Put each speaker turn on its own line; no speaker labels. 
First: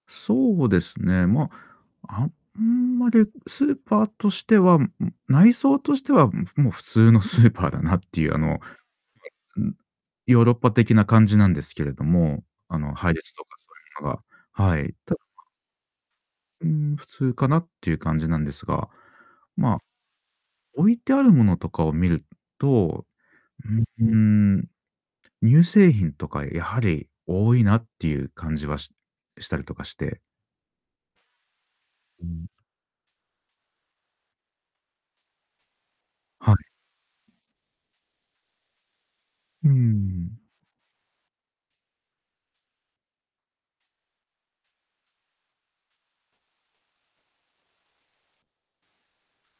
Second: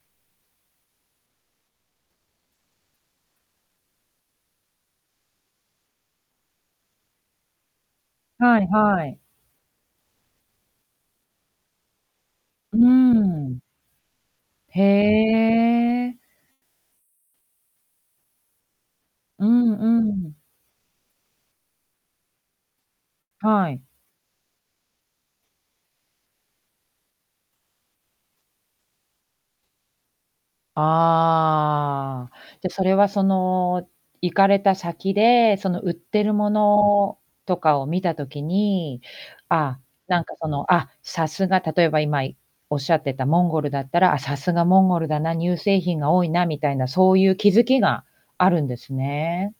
そうですね、ま、あんまりスーパーとしては、うん、内装としては、ん、ふもう普通のスーパーだなっていう、あ
は
の、
いはい。
うん、ヨーロッパ的な感じなんですけれども、
う
あ
ー
の、配列とか
ん。
そういうのが、は
へ
い。た
え。
うーん、普通かなっていう感じなんですが、
うん
まあ、
うん。
置いてある物とかを見る、ん、と、う
はい。
うーん、乳製品とか、やはり多いなっていう感じは、ししたりとかしてう
ああ、
ん。
じゃ、それは、その、行かれた先で、その、売ってるも
はい。
のとかを見た時に、
う
ああ、なんか、
ん。
その、あ、さすが例えば、今いおっしゃってたモンゴルだったら、あ、さすがモンゴルだな、乳製品が多いな、みたいな、そういう気づきがあるんですね。